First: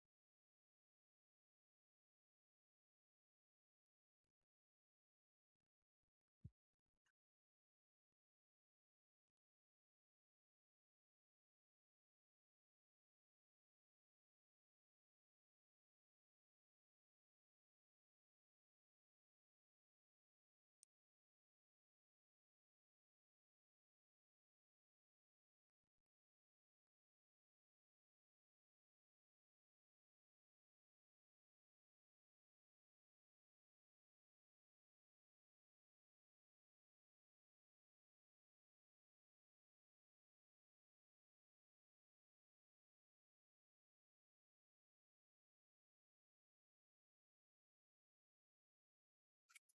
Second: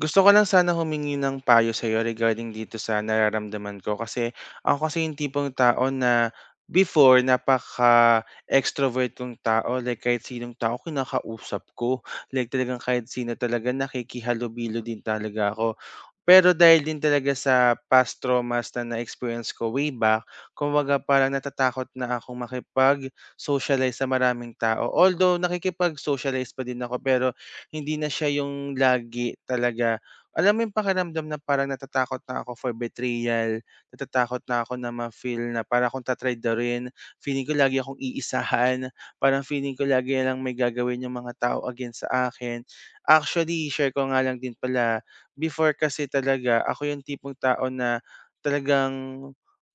Gusto ko lang sana humingi ng payo sa'yo regarding dito sa nararamdaman ko kasi ako kasi yung tipong tao na before napaka-extrovert kong tao, like kahit sinong tao kinakausap ko, like talagang kahit sino talaga nakikihalubilo din talaga ako. Pero dahil din talaga sa past traumas na na-experience ko way back, kumbaga parang natatakot na akong makipag-socialize sa maraming tao. Although nakikipag-socialize pa din ako, pero hindi na siya yung lagi talaga. Alam mo yung pakiramdam na parang natatakot na ako for betrayal, natatakot na ako na ma-feel na parang akong tatry na rin. Feeling ko lagi akong iisahan, parang feeling ko lagi lang may gagawin yung mga tao against sa akin. Actually, share ko nga lang din pala, before kasi talaga ako yung tipong tao na talagang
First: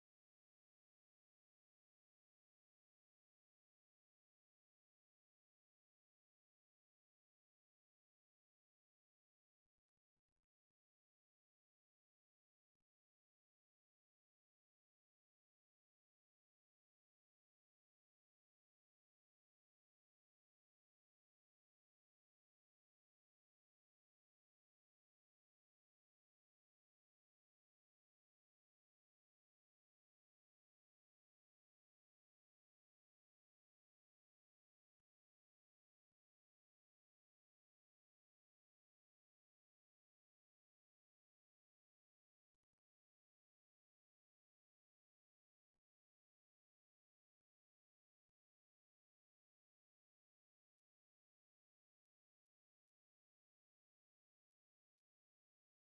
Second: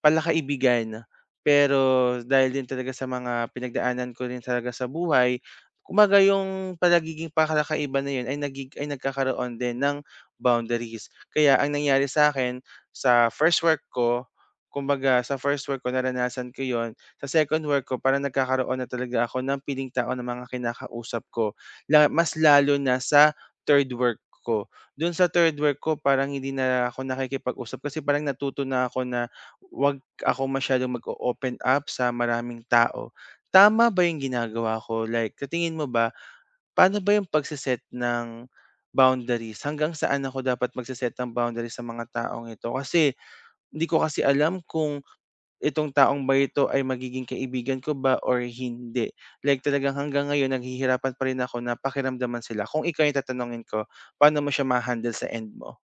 palakaibigan. Pero dahil din talaga sa mga pinagdaanan ko rin talaga sa buhay, kumbaga yung palagiging pakakaiba na yun ay, nagig ay nagkakaroon din ng boundaries. Kaya ang nangyari sa'kin sa first work ko, kumbaga sa first work ko naranasan ko yon. Sa second work ko parang nagkakaroon na talaga ako ng piling tao ng mga kinakausap ko, mas lalo na sa third work ko. Do'n sa third work ko parang hindi na ako nakikipag-usap kasi parang natuto na ako na 'wag ako masyadong mag open up sa maraming tao. Tama ba yung ginagawa ko? Like katingin mo ba, paano ba yung pagse-set ng boundaries? Hanggang saan ako dapat magse-set ng boundaries sa mga taong ito? Kasi hindi ko kasi alam kung itong taong ba ito ay magiging kaibigan ko ba or hindi. Like talagang hanggang ngayon naghihirapan pa rin ako na pakiramdaman sila. Kung ikaw yung tatanungin ko, paano mo siya ma-handle sa end mo?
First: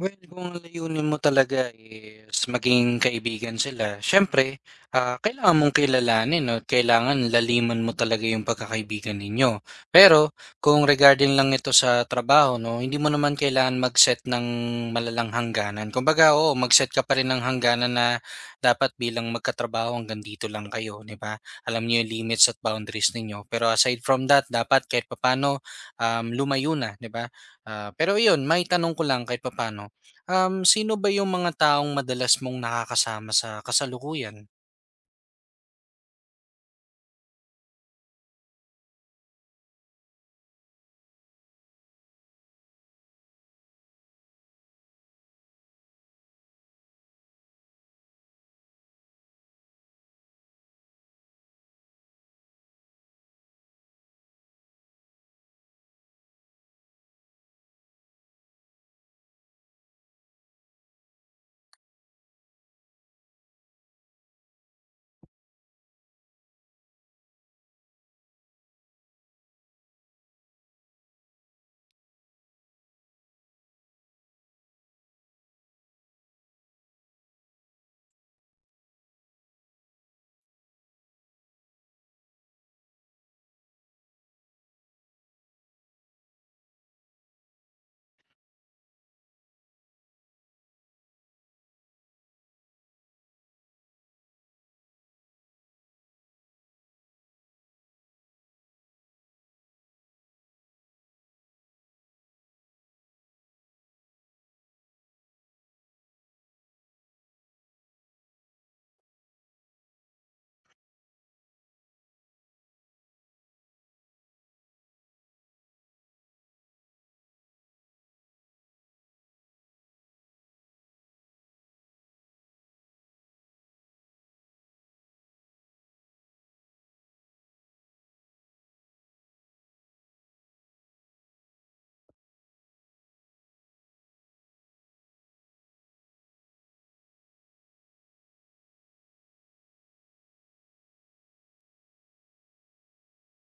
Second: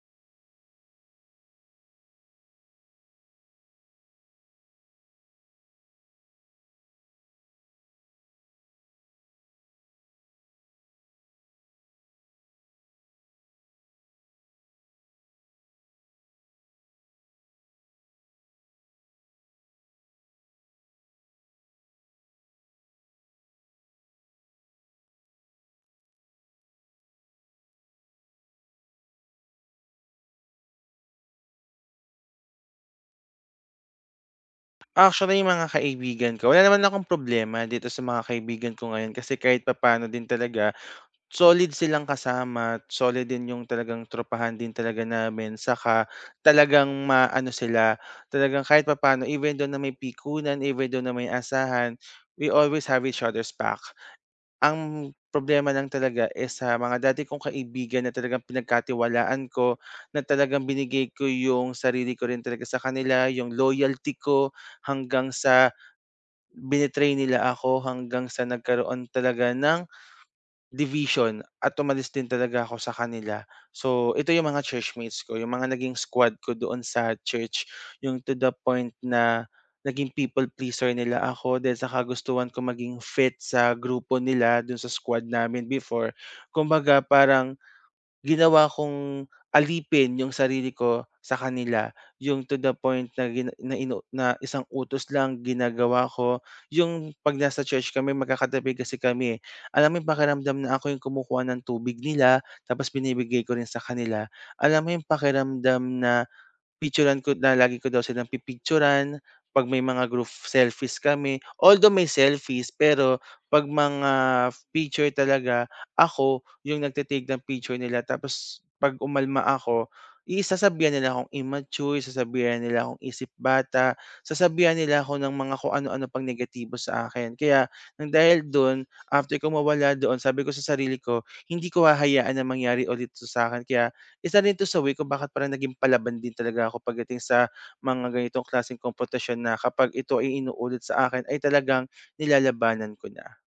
Well, kung ang layunin mo talaga is maging kaibigan sila, siyempre, kailangan mong kilalanin, no? At kailangan laliman mo talaga yung pagkakaibigan ninyo. Pero kung regarding lang ito sa trabaho, no, hindi mo naman kailangan mag-set ng malalang hangganan. Kumbaga, oo, mag-set ka pa rin ng hangganan na dapat bilang magkatrabaho hanggang dito lang kayo, di ba? Alam niyo yung limits at boundaries ninyo. Pero aside from that, dapat kahit papano lumayo na, di ba? Ah, pero yun, may tanong ko lang kahit papano. Sino ba yung mga taong madalas mong nakakasama sa kasalukuyan? Actually, yung mga kaibigan ko, wala naman akong problema dito sa mga kaibigan ko ngayon kasi kahit papano din talaga, solid silang kasama, at solid din yung talagang tropahan din talaga namin, saka talagang maano sila, talagang kahit papano, even though na may pikunan, even though na may asahan, we always have each other's back. Ang problema lang talaga is sa mga dati kong kaibigan na talagang pinagkatiwalaan ko, na talagang binigay ko yung sarili ko rin talaga sa kanila, yung loyalty ko hanggang sa binitray nila ako, hanggang sa nagkaroon talaga ng division at umalis din talaga ako sa kanila. So, ito yung mga churchmates ko, yung mga naging squad ko doon sa church, yung to the point na naging people pleaser nila ako dahil sa kagustuhan ko maging fit sa grupo nila dun sa squad namin before. Kumbaga parang ginawa kong alipin yung sarili ko sa kanila, yung to the point na gina na inu na isang utos lang ginagawa ko. Yung 'pag nasa church kami magkakatabi kasi kami, eh. Alam mo yung pakiramdam na ako yung kumukuha ng tubig nila tapos binibigay ko rin sa kanila. Alam mo yung pakiramdam na Picturan ko na lagi ko daw silang pi 'pag may mga group selfies kami. Although may selfies, pero 'pag mga picture talaga, ako yung nagte ng picture nila tapos 'pag umalma ako, sasabihan nila akong immature, sasabihan nila akong isip bata, sasabihan nila ako ng mga kung ano-ano pang negatibo sa akin. Kaya nang dahil dun, after ko mawala doon, sabi ko sa sarili ko, hindi ko hahayaan na mangyari ulit 'to sa akin. Kaya isa rin 'to sa way kung bakit parang naging palaban din talaga ako pagdating sa mga ganitong klaseng kompetisyon na kapag ito ay inuulit sa akin ay talagang nilalabanan ko na.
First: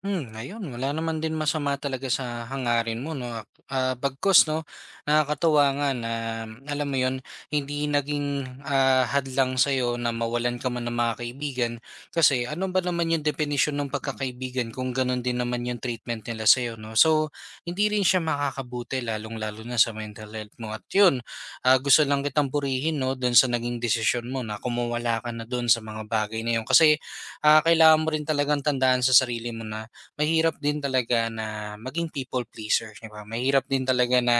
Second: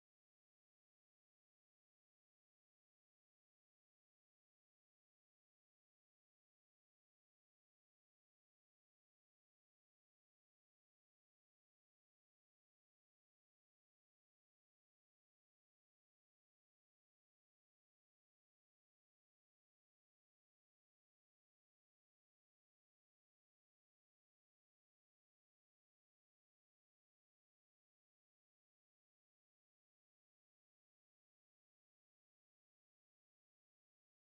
Hmm, ayun wala naman din masama talaga sa hangarin mo 'no, bagkus 'no, nakakatuwa nga na alam mo yon, hindi naging, hadlang sa'yo na mawalan ka man ng mga kaibigan. Kasi ano ba naman 'yung definition ng pagkakaibigan kung gano'n din naman 'yung treatment nila sa'yo 'no. So, hindi rin siya makakabuti lalong-lalo na sa mental health mo at 'yun, gusto lang kitang purihin 'no do'n sa naging desisyon mo na kumuwala ka na do'n sa mga bagay na 'yun. Kasi, kailangan mo rin talagang tandaan sa sarili mo na mahirap din talaga na maging people pleaser, 'di ba? Mahirap din talaga na,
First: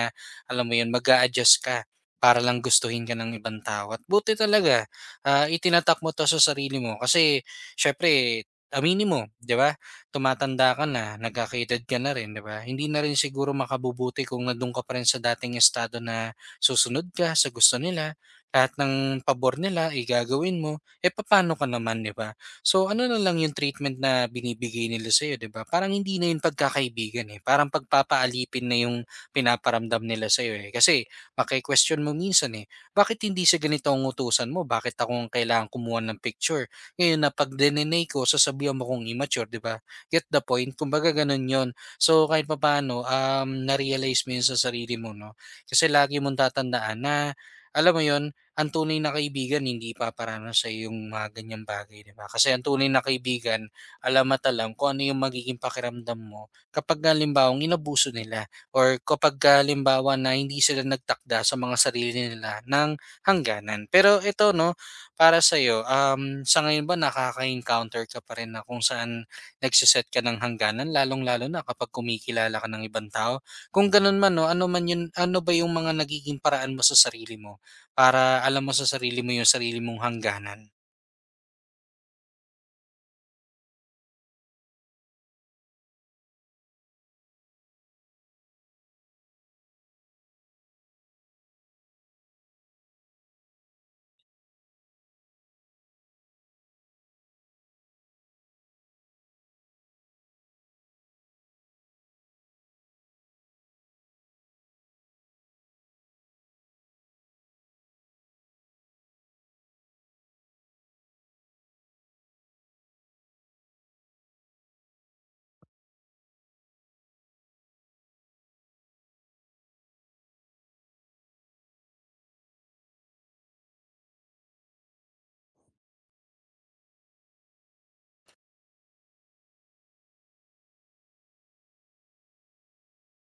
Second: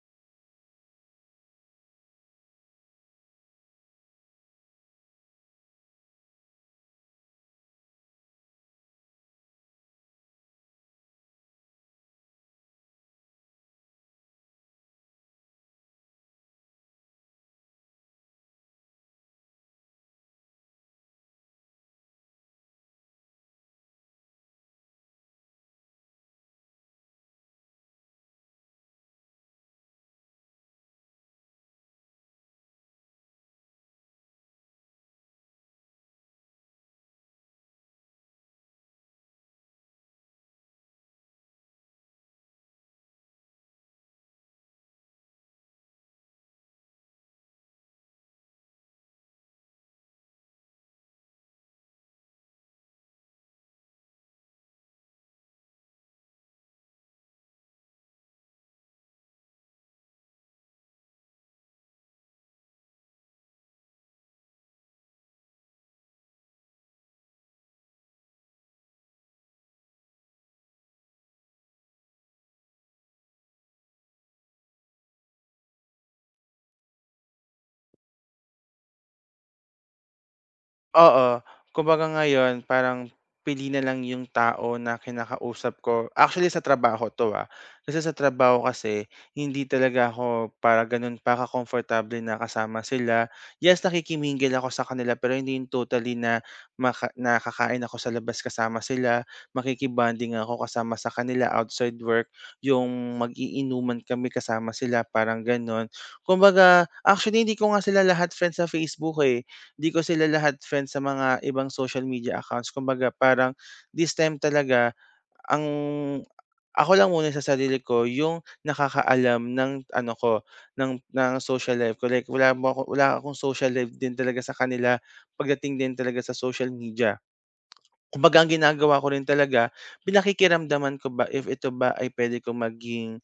alam mo 'yun, mag adjust ka para lang gustuhin ka ng ibang tao. At buti talaga, itinatak mo 'to sa sarili mo kasi syempre, aminin mo, 'di ba? Tumatanda ka na, nagkaka-edad ka na rin, 'di ba? Hindi na rin siguro makabubuti kung nandun ka pa rin sa dating estado na susunod ka sa gusto nila, lahat ng pabor nila igagawin mo, eh paano ka naman, 'di ba? So ano na lang yung treatment na binibigay nila sa'yo, 'di ba? Parang hindi na yun pagkakaibigan, eh, parang pagpapaalipin na yung pinaparamdam nila sa'yo, eh. Kasi maki-question mo minsan, eh, "Bakit hindi sa ganito ang utusan mo? Bakit ako ang kailangan kumuha ng picture? Ngayon na 'pag dininay ko, sasabihan mo kong immature," 'di ba? Get the point? Kumbaga ganun yon. So kahit papaano, na-realize mo yun sa sarili mo 'no? Kasi lagi mong tatandaan na, alam mo yon, ang tunay na kaibigan hindi ipaparanas sa yung mga ganyang bagay, 'di ba? Kasi ang tunay na kaibigan, alam at alam kung ano yung magiging pakiramdam mo kapag halimbawang inabuso nila or kapag halimbawa na hindi sila nagtakda sa mga sarili nila ng hangganan. Pero ito, no, para sa'yo, sa ngayon ba nakaka-encounter ka pa rin na kung saan nagsiset ka ng hangganan, lalong-lalo na kapag kumikilala ka ng ibang tao? Kung ganun man, no, ano, man yun, ano ba yung mga nagiging paraan mo sa sarili mo? Para alam mo sa sarili mo yung sarili mong hangganan. Oo, kumbaga ngayon parang pili na lang yung tao na kinakausap ko. Actually sa trabaho 'to, ah. Kasi sa trabaho kasi hindi talaga ako para gano'n pa ka-komportable na kasama sila. Yes, nakikimingle ako sa kanila pero hindi yung totally na maka na ako sa labas kasama sila, makiki ako kasama sa kanila outside work, yung mag-iinuman kami kasama sila, parang gano'n. Kumbaga, actually hindi ko nga sila lahat friends sa Facebook, eh. 'Di ko sila lahat friend sa mga ibang social media accounts. Kumbaga parang this time talaga ang ako lang muna sa sarili ko yung nakakaalam ng ano ko, ng social life ko. Like wala akong social life din talaga sa kanila pagdating din talaga sa social media. Kumbaga ang ginagawa ko rin talaga, pinakikiramdaman ko ba if ito ba ay puwede ko maging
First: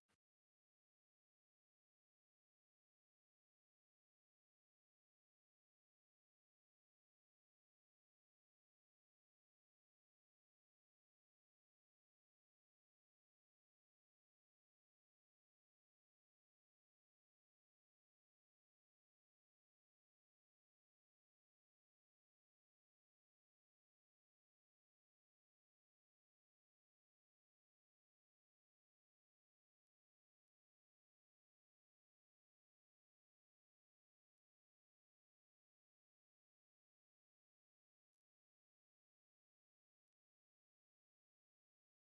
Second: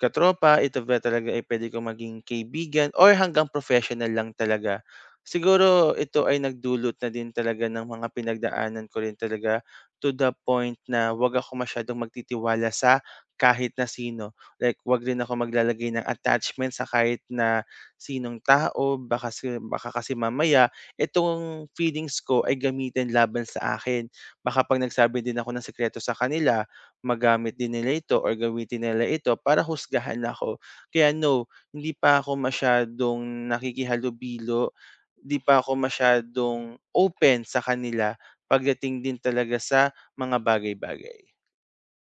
katropa, ito ba talaga ay puwede kong maging kaibigan or hanggang professional lang talaga. Siguro ito ay nagdulot na din talaga ng mga pinagdaanan ko rin talaga to the point na 'wag ako masyadong magtitiwala sa kahit na sino. Like 'wag rin ako maglalagay ng attachment sa kahit na sinong tao baka kasi mamaya itong feelings ko ay gamitin laban sa akin. Baka 'pag nagsabi din ako ng sekreto sa kanila magamit din nila ito or gamitin nila ito para husgahan ako. Kaya no, hindi pa ako masyadong nakikihalubilo, hindi pa ako masyadong open sa kanila pagdating din talaga sa mga bagay-bagay.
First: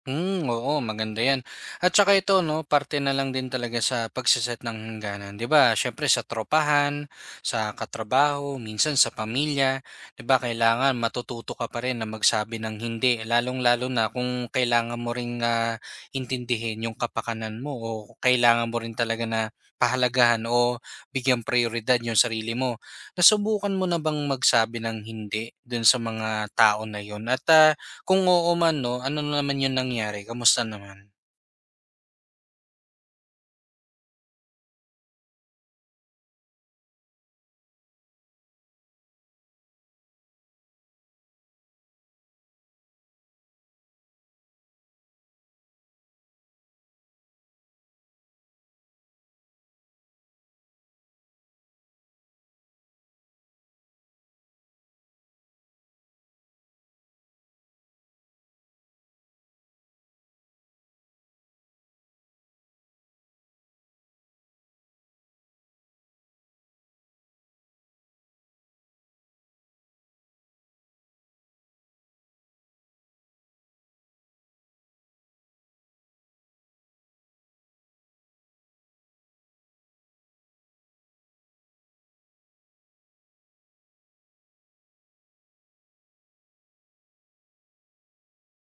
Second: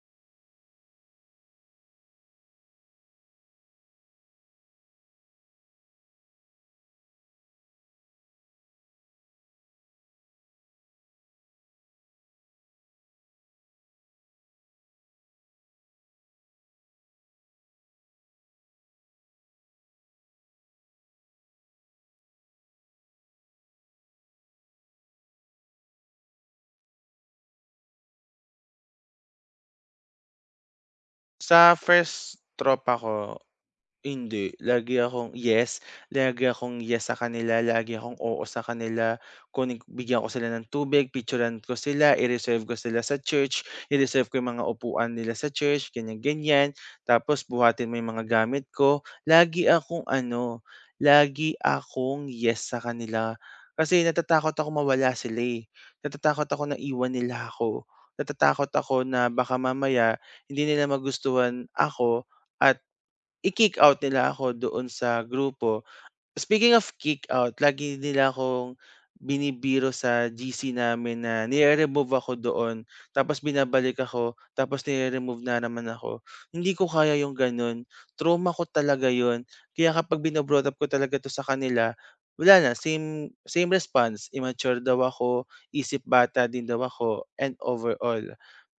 Hmm, oo maganda 'yan. At saka ito 'no, parte na lang din talaga sa pagse ng hangganan, 'di ba? Siyempre sa tropahan, sa katrabaho, minsan sa pamilya, 'di ba kailangan matututo ka pa rin na magsabi ng hindi, lalong-lalo na kung kailangan mo ring, intindihin yung kapakanan mo o kailangan mo rin talaga na pahalagahan o bigyan prioridad yung sarili mo. Nasubukan mo na bang magsabi ng hindi dun sa mga tao na yun at, kung oo man 'no, ano naman yung nangyari, kamusta naman? Sa first tropa ko hindi, lagi akong yes sa kanila, lagi akong oo sa kanila. Kunin bigyan ko sila ng tubig, picturean ko sila, i-reserve ko sila sa church, i-reserve ko 'yung mga upuan nila sa church, ganyan, ganyan. Tapos buhatin mo 'yung mga gamit ko. Lagi akong ano, lagi akong yes sa kanila. Kasi natatakot akong mawala sila, eh. Natatakot ako na iwan nila ako. Natatakot ako na baka mamaya hindi nila magustuhan ako at i-kick out nila ako doon sa grupo. Speaking of kick-out, lagi nila akong binibiro sa GC namin na nire-remove ako doon, tapos binabalik ako, tapos nire-remove na naman ako. Hindi ko kaya yung ganun. Trauma ko talaga yun. Kaya kapag bino up ko talaga to sa kanila, wala na, same response. Immature daw ako, isip bata din daw ako, and overall.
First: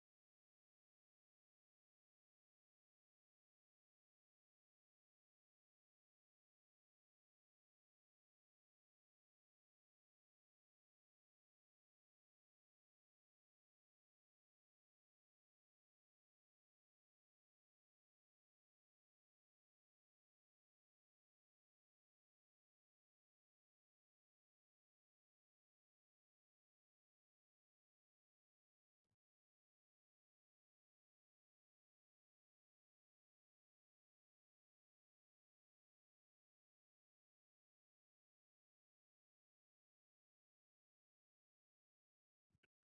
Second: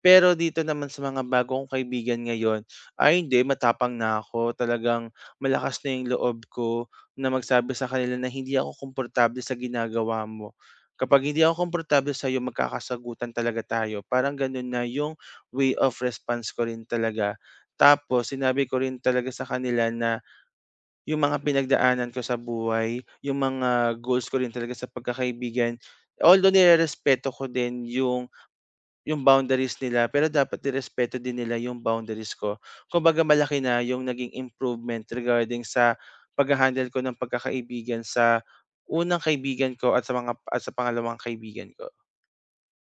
Pero dito naman sa mga bagong kaibigan ngayon, ay hindi, matapang na ako. Talagang malakas na yung loob ko. Na magsabi sa kanila na, "Hindi ako komportable sa ginagawa mo. Kapag hindi ako komportable sa'yo magkakasagutan talaga tayo." Parang gano'n na yung way of response ko rin talaga. Tapos sinabi ko rin talaga sa kanila na yung mga pinagdaanan ko sa buhay, yung mga goals ko rin talaga sa pagkakaibigan, although nirerespeto ko din yung boundaries nila, pero dapat irespeto din nila yung boundaries ko. Kumbaga malaki na yung naging improvement regarding sa pagha-handle ko ng pagkakaibigan sa unang kaibigan ko at sa pangalawang kaibigan ko.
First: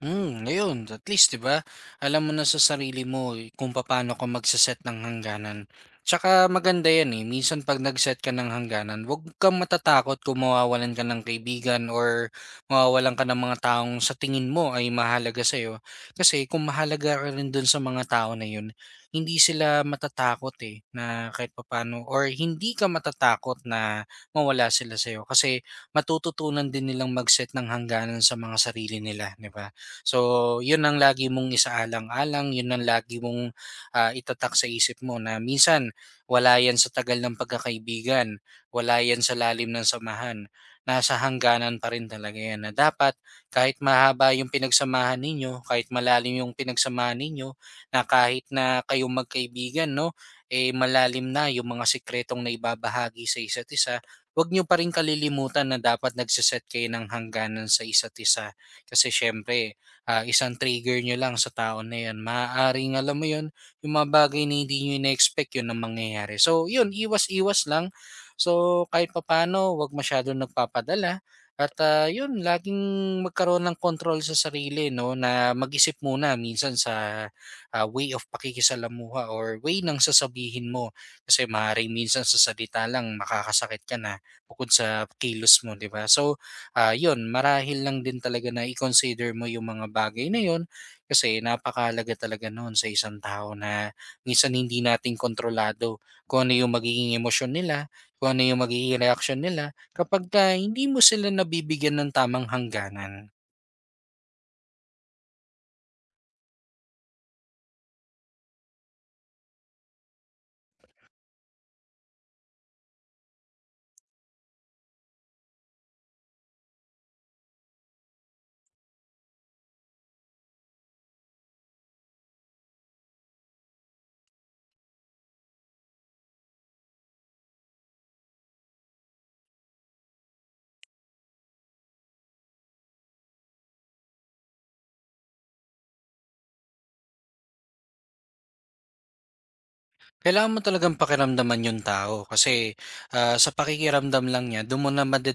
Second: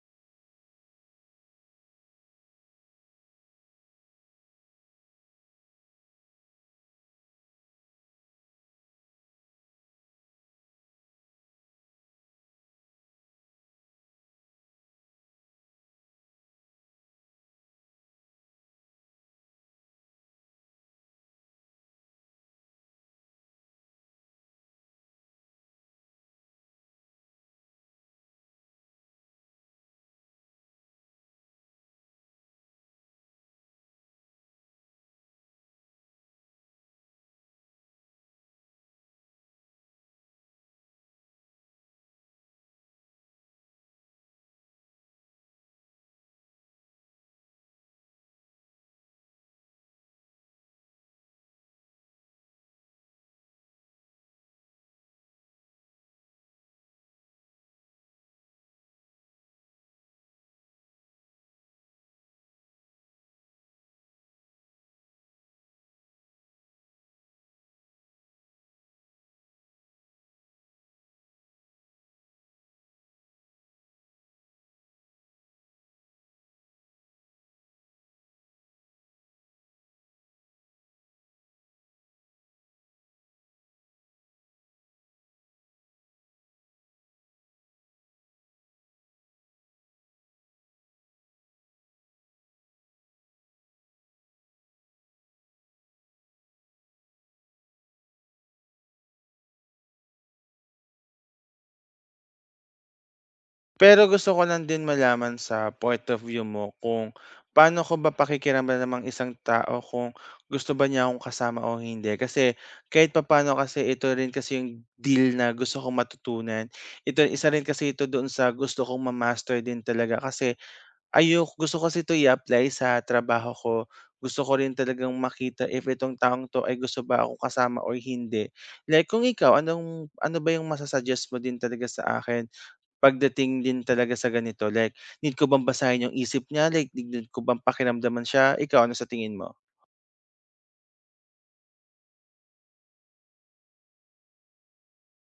Hmm, ayun at least 'di ba, alam mo na sa sarili mo eh, kung paano ka magse ng hangganan. Tsaka maganda 'yan, eh, minsan 'pag nagset ka ng hangganan 'wag kang matatakot kung mawawalan ka ng kaibigan or mawawalan ka ng mga taong sa tingin mo ay mahalaga sa'yo. Kasi kung mahalaga ka rin dun sa mga tao na yun, hindi sila matatakot, eh, na kahit papaano or hindi ka matatakot na mawala sila sa'yo kasi matututunan din nilang magset ng hangganan sa mga sarili nila, 'di ba? So, yun ang lagi mong isaalang-alang, yun ang lagi mong itatak sa isip mo na minsan wala yan sa tagal ng pagkakaibigan, wala yan sa lalim ng samahan. Nasa hangganan pa rin talaga yan na dapat kahit mahaba yung pinagsamahan ninyo, kahit malalim yung pinagsamahan ninyo, na kahit na kayong magkaibigan, no, eh malalim na yung mga sikretong na ibabahagi sa isa't isa, huwag nyo pa rin kalilimutan na dapat nagsiset kayo ng hangganan sa isa't isa. Kasi syempre, isang trigger nyo lang sa tao na 'yon, maaaring alam mo 'yon, yung mga bagay na hindi niyo ine-expect 'yon ang mangyayari. So yun iwas-iwas lang. So kahit papano, 'wag masyadong nagpapadala at 'yun laging magkaroon ng control sa sarili 'no na mag-isip muna minsan sa way of pakikisalamuha or way ng sasabihin mo kasi maaaring minsan sa salita lang makakasakit ka na bukod sa kilos mo, 'di ba? So yun marahil lang din talaga na i-consider mo yung mga bagay na yun kasi napakahalaga talaga noon sa isang tao na minsan hindi natin kontrolado kung ano yung magiging emosyon nila, kung ano yung magiging reaction nila kapag ka hindi mo sila nabibigyan ng tamang hangganan. Pero gusto ko lang din malaman sa point of view mo kung paano ko ba pakikiraman namang isang tao kung gusto ba niya akong kasama o hindi. Kasi kahit papaano kasi ito rin kasi yung deal na gusto kong matutunan. Ito isa rin kasi ito doon sa gusto kong ma-master din talaga kasi gusto ko kasi 'to i-apply sa trabaho ko. Gusto ko rin talagang makita if itong taong 'to ay gusto ba ako kasama or hindi. Like kung ikaw, ano ba yung masu mo din talaga sa akin pagdating din talaga sa ganito? Like need ko bang basahin yung isip niya, like need ko bang pakiramdaman siya? Ikaw, ano sa tingin mo? Kailangan mo talagang pakiramdaman yung tao kasi, sa pakikiramdam lang niya dun mo na made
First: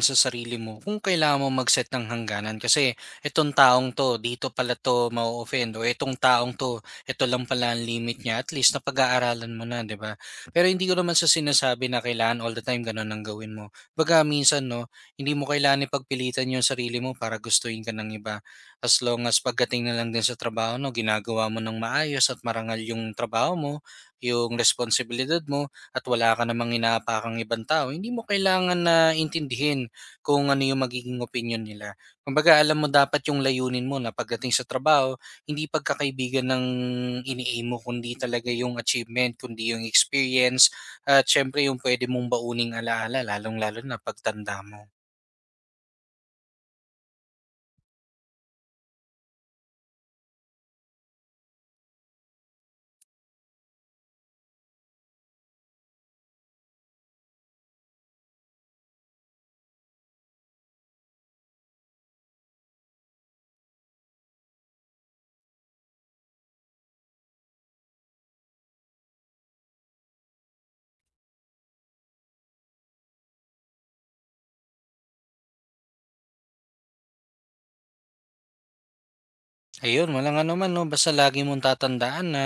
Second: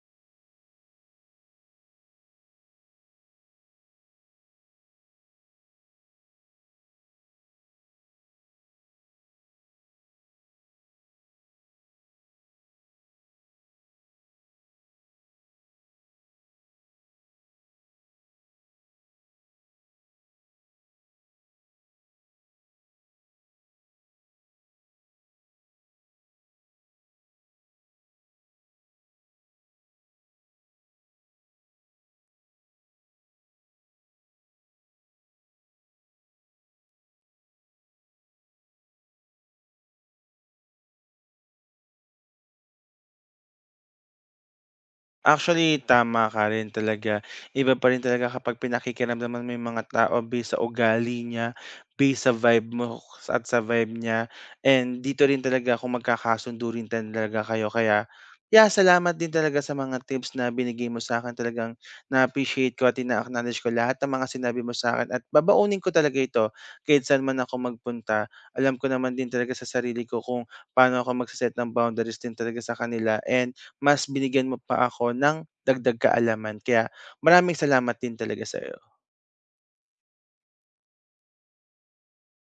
sa sarili mo kung kailangan mo mag-set ng hangganan kasi itong taong 'to dito pala 'to ma-o-offend o itong taong 'to ito lang pala ang limit niya at least napag-aaralan mo na, 'di ba? Pero hindi ko naman sa sinasabi na kailangan all the time ganun ang gawin mo. Kumbaga minsan 'no, hindi mo kailangan ipagpilitan yung sarili mo para gustuhin ka ng iba. As long as pagdating na lang din sa trabaho 'no, ginagawa mo ng maayos at marangal yung trabaho mo yung responsibilidad mo at wala ka namang inaapakang ibang tao, hindi mo kailangan na intindihin kung ano yung magiging opinion nila. Kumbaga, alam mo dapat yung layunin mo na pagdating sa trabaho, hindi pagkakaibigan ng ini-aim mo, kundi talaga yung achievement, kundi yung experience, at syempre yung pwede mong bauning alaala, lalong-lalo na pagtanda mo. Actually, tama ka rin talaga. Iba pa rin talaga kapag pinakikiramdaman mo yung mga tao based sa ugali niya, based sa at sa vibe niya. And dito rin talaga kung magkakasundo rin talaga kayo. Kaya, yeah, salamat din talaga sa mga tips na binigay mo sa akin. Talagang na-appreciate ko at ina-acknowledge ko lahat ng mga sinabi mo sa akin. At babaunin ko talaga ito kahit saan man ako magpunta. Alam ko naman din talaga sa sarili ko kung paano ako magsaset ng boundaries din talaga sa kanila. And mas binigyan mo pa ako ng dagdag kaalaman kaya maraming salamat din talaga sa'yo. Ayun, walang anuman 'no, basta lagi mong tatandaan na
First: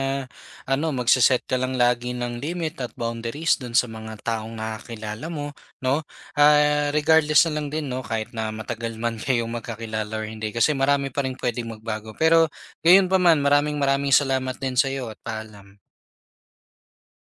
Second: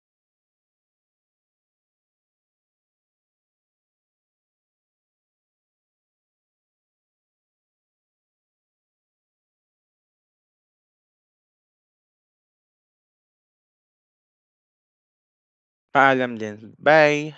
ano, magse-set ka lang lagi ng limit at boundaries do'n sa mga taong nakakilala mo 'no. Regardless na lang din 'no, kahit na matagal man kayong magkakilala or hindi kasi marami pa rin puwedeng magbago. Pero gayon pa man, maraming maraming salamat din sa iyo at paalam. Paalam din, bye.